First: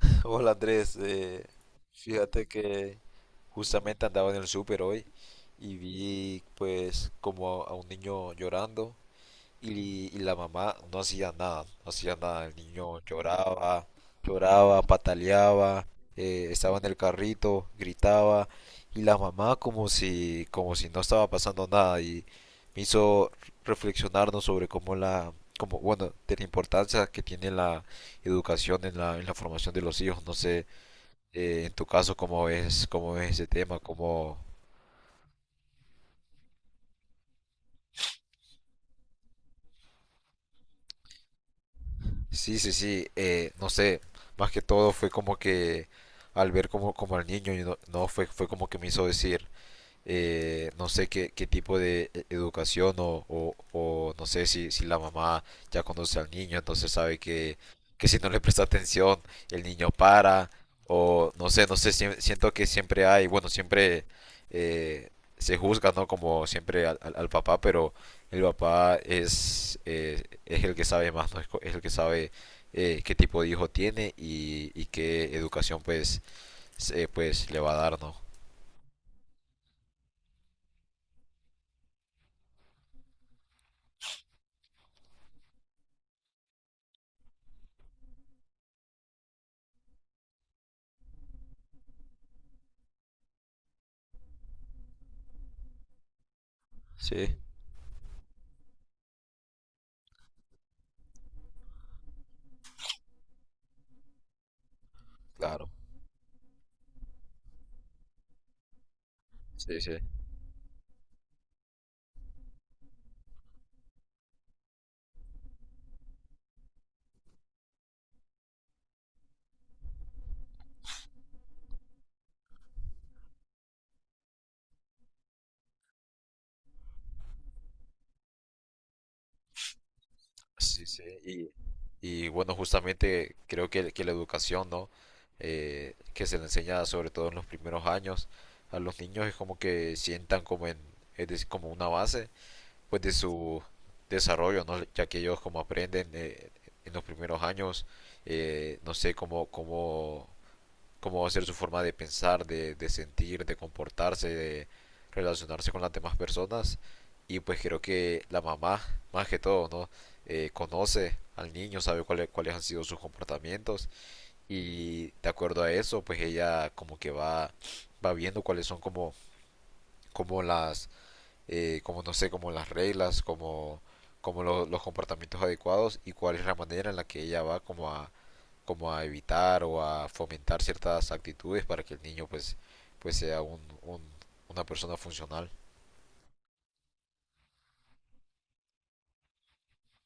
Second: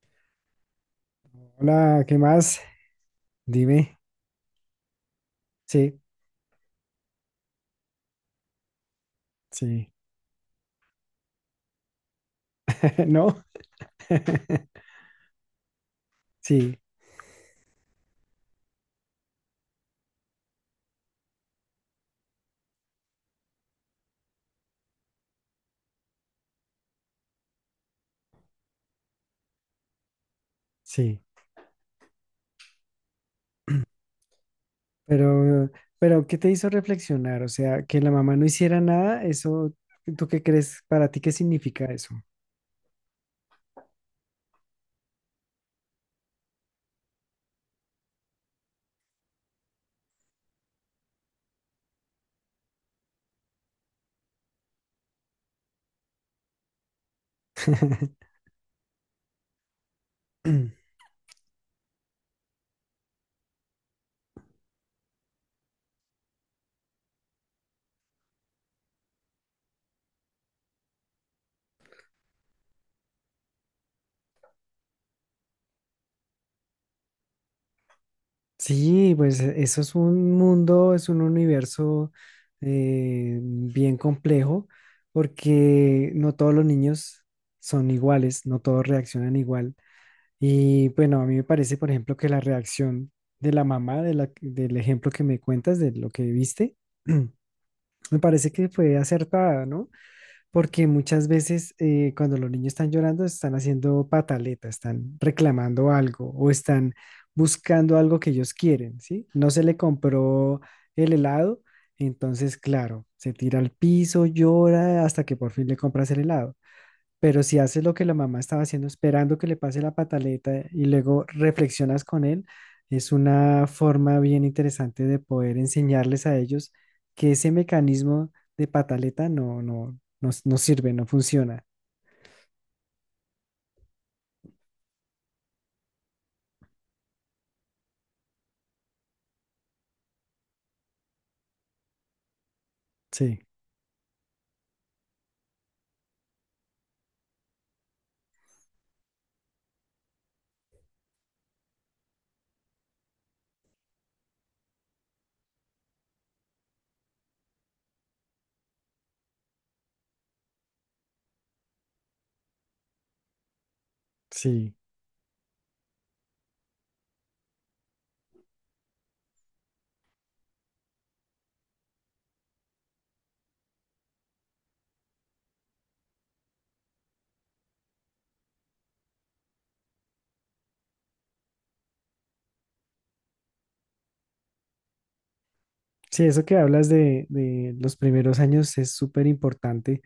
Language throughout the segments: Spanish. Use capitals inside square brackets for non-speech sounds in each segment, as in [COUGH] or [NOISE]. [LAUGHS] Hola Andrés, Hola, ¿qué fíjate más? que Dime. justamente andaba en el súper hoy y Sí, vi pues como a un niño llorando sí. Y la mamá no hacía nada, no hacía nada. El niño [LAUGHS] ¿No? lloraba, [LAUGHS] lloraba, pataleaba, estaba Sí, en el carrito, gritaba. Y la mamá como si no estaba pasando nada. Y me hizo reflexionarnos sobre bueno, de la importancia que tiene la educación en la formación de los hijos. No sé, sí. En tu caso, cómo es ese tema, cómo, Pero, pero, ¿qué te hizo reflexionar? O sea, que la mamá no hiciera nada, eso, ¿tú qué crees? ¿Para ti qué significa eso? sí, sí, sí, no sé, más que todo fue como que al ver como, como al niño, y no, no, fue, fue como que me hizo decir, no sé qué, qué tipo de educación o no sé si, si la mamá ya conoce al niño, entonces sabe que si [CLEARS THROAT] no le presta atención, el niño para, o no sé, no sé, siento que siempre hay, bueno, siempre eh, se juzga, ¿no? Como siempre al, al papá, pero el papá es el que sabe más, ¿no? Es, es el que sabe qué tipo de hijo tiene y qué educación pues, pues le va a dar, ¿no? Sí, pues eso es un mundo, es un universo bien complejo, porque no todos los niños son iguales, no todos reaccionan igual. Y bueno, a mí me parece, por ejemplo, que la reacción de la mamá del ejemplo que me cuentas, de lo que viste. Sí, [CLEARS THROAT] Me parece que fue acertada, ¿no? Porque muchas veces cuando los niños están llorando, están haciendo pataleta, están claro. reclamando algo o están buscando algo que ellos quieren, ¿sí? No se le Sí, sí. compró el helado, entonces, claro, se tira al piso, llora hasta que por fin le compras el helado. Pero si haces lo que la mamá estaba haciendo, esperando que le pase la pataleta y luego reflexionas con él, es una forma bien interesante de poder enseñarles a ellos que ese mecanismo de pataleta no Sí, sirve, sí, no funciona. y bueno, justamente creo que la educación, ¿no? Que se le enseña sobre todo en los primeros años a los niños es como que sientan como en, es decir, como una base, pues de Sí, su desarrollo, ¿no? Ya que ellos como aprenden en los primeros años, no sé, cómo, cómo va a ser su forma de pensar, de sentir, de comportarse, de relacionarse con las demás personas. Y pues creo que la mamá, más que todo, ¿no? Conoce al niño, sabe cuáles, cuáles han sido sus comportamientos sí. y de acuerdo a eso, pues ella como que va, va viendo cuáles son como, como las, como no sé, como las reglas, como, como los comportamientos adecuados y cuál es la manera en la que ella va como a, como a evitar o a fomentar ciertas actitudes para que el niño pues, pues sea un, una persona funcional. Sí, eso que hablas de los primeros años es súper importante.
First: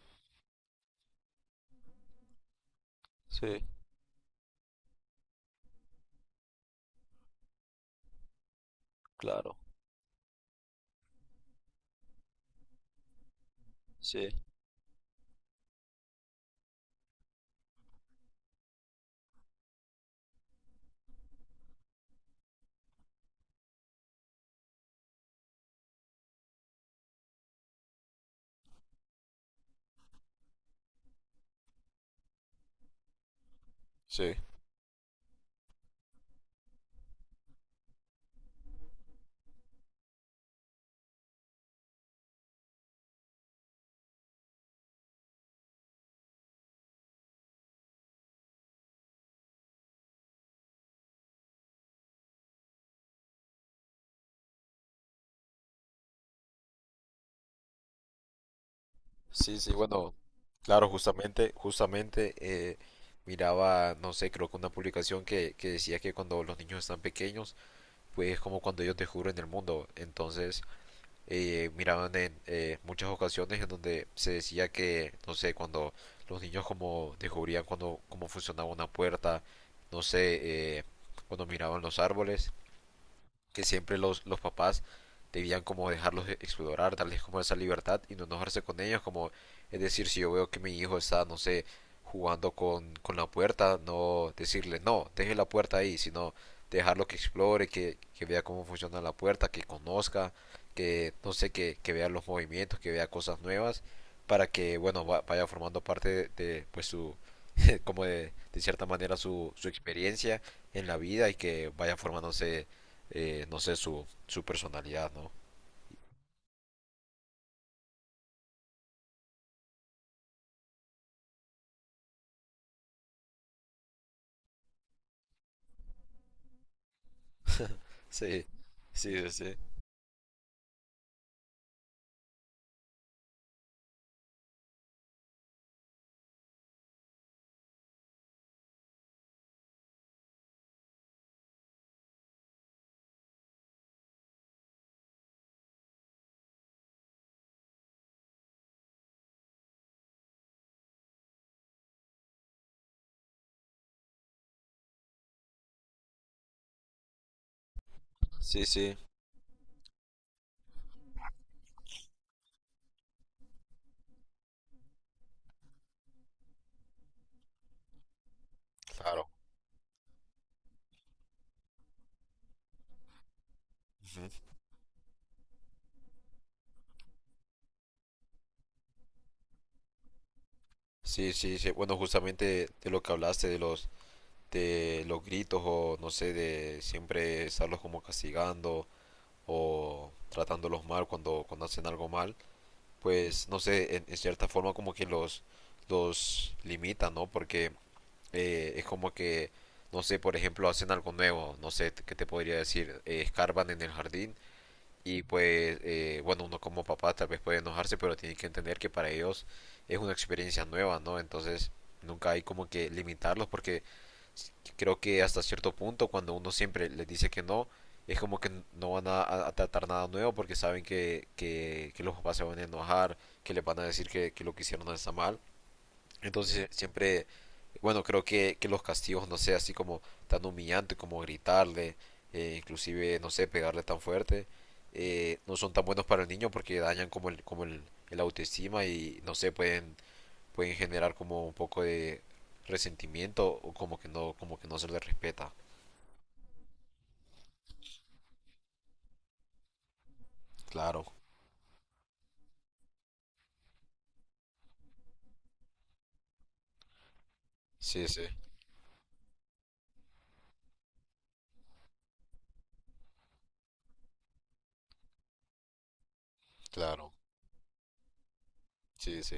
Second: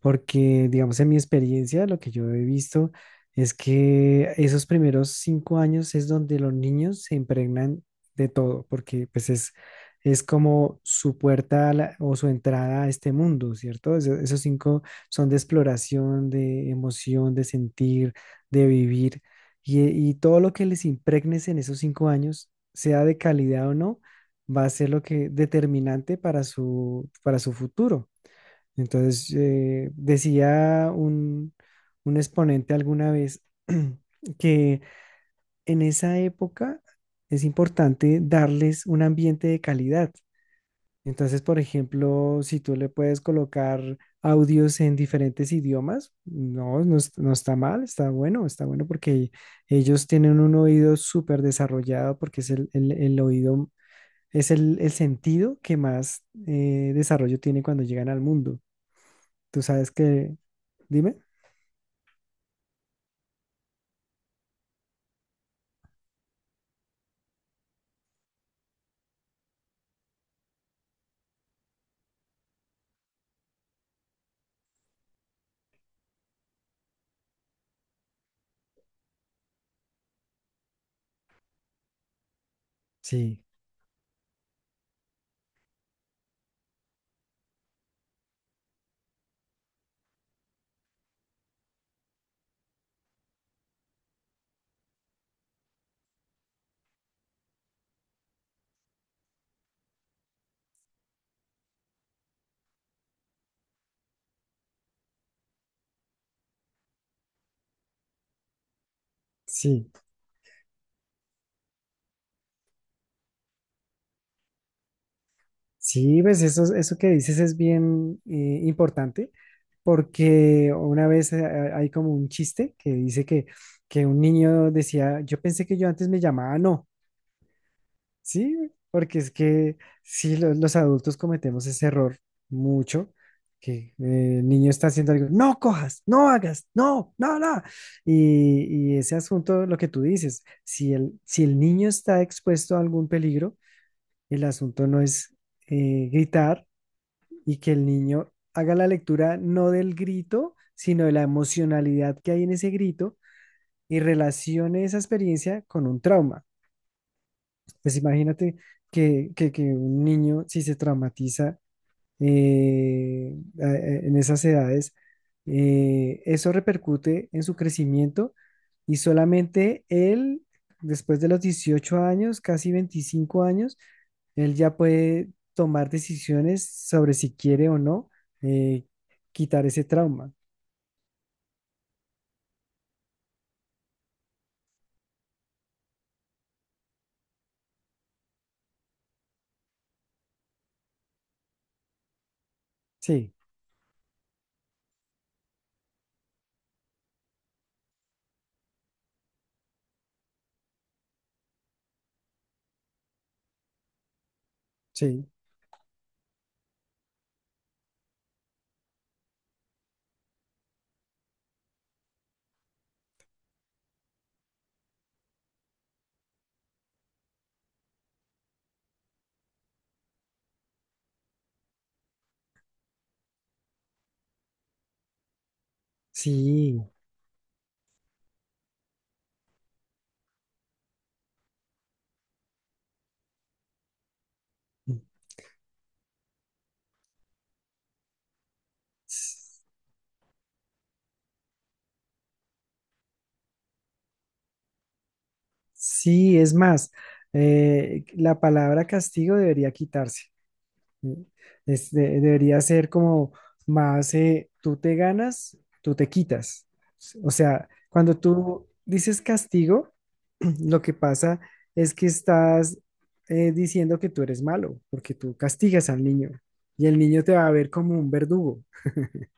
Porque, digamos, en mi experiencia, lo que yo he visto es Sí, que esos primeros 5 años es donde los niños se impregnan de todo, porque pues claro, es como su puerta a o su entrada a este mundo, ¿cierto? Sí. Esos 5 son de exploración, de emoción, de sentir, de vivir, y todo lo que les impregnes en esos 5 años, sea de calidad o no, va a ser lo que determinante para para su futuro. Entonces, decía un exponente alguna vez Sí, [CLEARS THROAT] que en esa época es importante darles un ambiente de calidad. Entonces, por ejemplo, si tú le puedes colocar audios en diferentes idiomas, no, no, no está mal, está bueno porque ellos tienen un oído súper desarrollado porque es el oído, es el sentido que más desarrollo tiene cuando llegan al mundo. sí, Tú sí, sabes bueno, que claro, Dime. justamente, justamente miraba, no sé, creo que una publicación que decía que cuando los niños están pequeños, pues es como cuando ellos descubren el mundo, entonces miraban en muchas ocasiones en donde se decía que, no sé, cuando los niños como descubrían cuando, cómo funcionaba una puerta, no sé, cuando miraban los árboles, Sí, que siempre los papás debían como dejarlos e, explorar, darles como esa libertad y no enojarse con ellos, como es decir, si yo veo que mi hijo está, no sé, jugando con la puerta, no decirle, no, deje la puerta ahí, sino dejarlo que explore, que vea cómo funciona la puerta, que conozca, que no sé, que vea los movimientos, que vea cosas nuevas, para que, bueno, vaya formando parte de, pues su, [LAUGHS] como de cierta manera su, su sí, experiencia en la vida y que vaya formándose no sé, su personalidad, ¿no? sí, ves, eso que dices es bien importante porque una vez hay como un chiste que dice que un niño decía, yo pensé que yo antes me llamaba no, Sí, ¿sí? Porque sí, es sí, que sí, los adultos cometemos ese error mucho, que el niño está haciendo algo, no cojas, no hagas, no, no, no. Y ese asunto, lo que tú dices, si el, si el niño está expuesto a algún peligro, el asunto no es gritar y que el niño haga la lectura no del grito, sino de la emocionalidad que hay en ese grito y relacione esa experiencia con un trauma. Pues imagínate sí, sí. Sí, que un niño, si se traumatiza eh, en esas edades, eso repercute en su crecimiento y claro. solamente él, después de los 18 años, casi 25 años, Ujú. él ya puede tomar decisiones sobre si quiere o no eh, quitar ese trauma. Sí, sí, sí. Bueno, justamente de lo que hablaste, de los gritos o no sé, de siempre estarlos como castigando o tratándolos mal cuando, cuando hacen algo mal, Sí, pues no sé, en cierta forma como que los limita, ¿no? Porque es como que, no sé, por ejemplo, hacen algo nuevo, no sé, ¿qué te podría decir? Escarban en el jardín. Y sí, pues, bueno, uno como papá tal vez puede enojarse, pero tiene que entender que para ellos es una experiencia nueva, ¿no? Entonces, nunca hay como que limitarlos porque creo que hasta cierto punto cuando uno siempre les dice que no, es como que no van a, a tratar nada nuevo porque saben que los papás se van a enojar, que les van a decir que lo que hicieron no está mal. Entonces sí. siempre, bueno, creo que los castigos, no sé, así como tan humillante como gritarle, inclusive, no sé, pegarle tan fuerte, Mm. No son tan buenos para el niño porque dañan como el autoestima y, no sé, S- pueden, pueden generar como un poco de resentimiento o como que no se le respeta. Sí, es más, la palabra castigo debería quitarse. Claro, Es debería ser como más, tú te ganas, tú te quitas. O sea, sí, cuando sí, tú dices castigo, [CLEARS THROAT] lo que pasa es que estás diciendo que tú eres malo, porque tú castigas al niño y el claro, niño te va a ver como un verdugo. [LAUGHS] sí, sí,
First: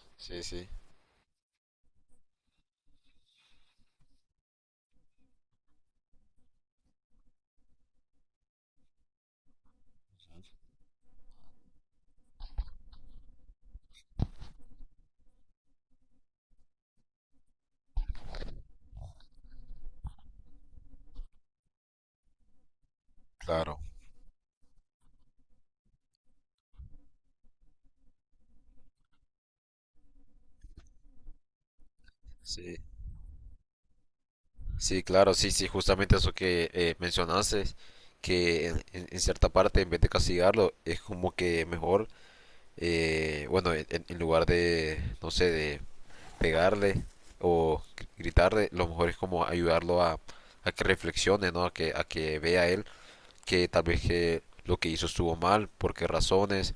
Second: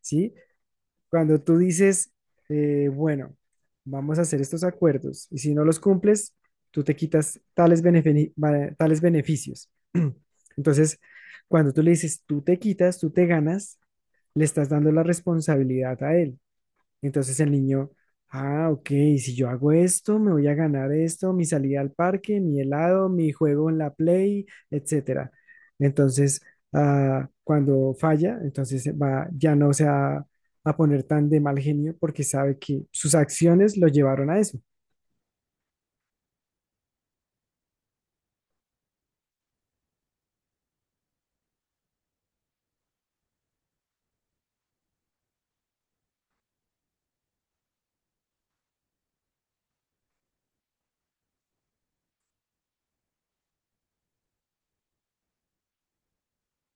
¿Sí? sí, sí, Cuando tú dices, bueno, vamos a hacer estos acuerdos y si no los cumples, tú te quitas tales, tales beneficios. [CLEARS THROAT] Entonces, cuando tú le dices, tú te quitas, tú te ganas, le estás dando la responsabilidad a él. Entonces el niño, ah, ok, si yo hago esto, me voy a ganar esto, mi salida al parque, mi helado, mi juego en claro, la Play, etcétera. Entonces, ah, cuando falla, entonces va, ya no se va a poner tan de mal genio porque sabe sí. que sus acciones lo llevaron a eso. Sí, claro, sí, sí, justamente eso que mencionaste, que en, en cierta parte, en vez de castigarlo, es como que mejor, bueno, en, en lugar de, no sé, de pegarle o gritarle, lo mejor es como ayudarlo a que reflexione, ¿no? A que vea él que tal vez que lo que hizo estuvo mal, por qué razones,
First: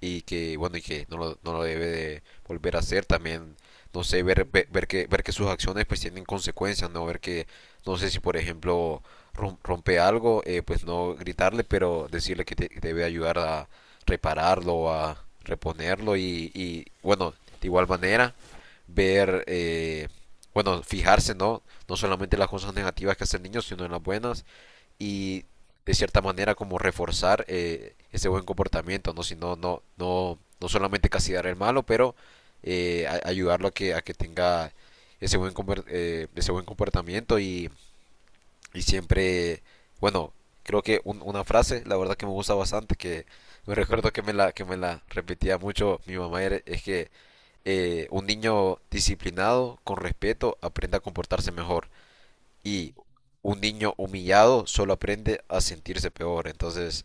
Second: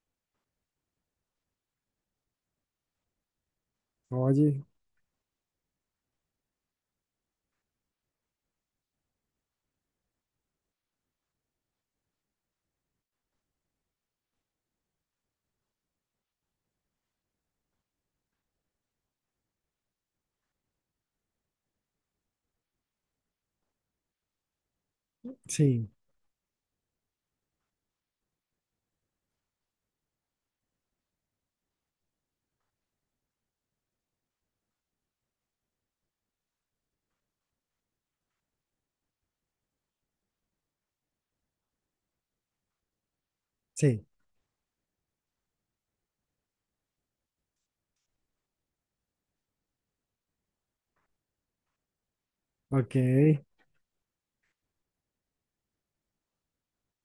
y que bueno, y que no lo, no lo debe de volver a hacer también. No sé, ver, Oye, ver, ver que sus acciones pues tienen consecuencias, no ver que, no sé si por ejemplo rompe algo, pues no gritarle, pero decirle que, que debe ayudar a repararlo, a reponerlo y, bueno, de igual manera ver, bueno, fijarse, ¿no? No solamente en las cosas negativas que hace el niño, sino en las buenas y sí, de cierta manera como reforzar ese buen comportamiento, ¿no? Si no, no, no, no solamente castigar el malo, pero ayudarlo a que tenga ese buen, ese buen comportamiento y siempre, bueno, creo que una frase, la verdad que me gusta bastante, que me sí, recuerdo que me la repetía mucho mi mamá, es que un niño disciplinado, con respeto, aprende a comportarse mejor. Y ok, un niño humillado solo aprende a sentirse peor. Entonces,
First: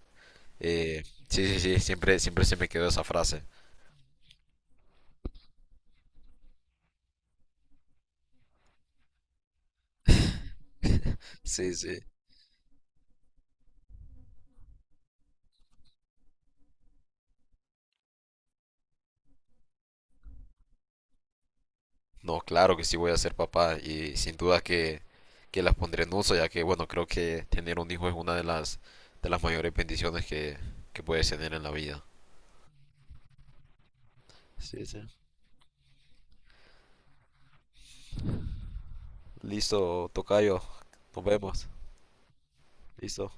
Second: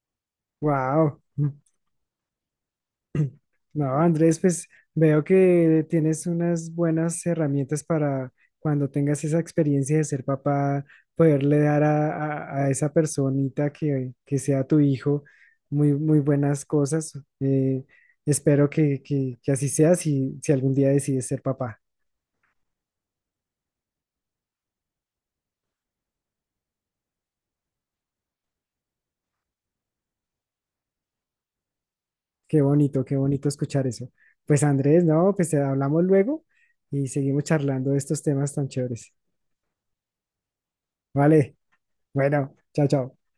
eh, wow. sí, sí, sí, siempre, siempre se me quedó esa frase. No, Andrés, pues veo que tienes unas buenas herramientas para cuando tengas esa experiencia de ser papá, [LAUGHS] poderle Sí, dar sí. a, a esa personita que sea tu hijo muy, muy buenas cosas. Eh, espero que, que así sea si, si algún día decides ser papá. No, claro que sí voy a ser papá y sin duda que las pondré en uso, ya que, bueno, creo que tener un hijo es una de las mayores bendiciones que puedes tener en la vida. Qué bonito escuchar eso. Pues Sí, sí. Andrés, no, pues te hablamos luego y seguimos charlando de estos temas tan chéveres. Listo, tocayo. Nos Vale, vemos. bueno, chao, chao. Listo.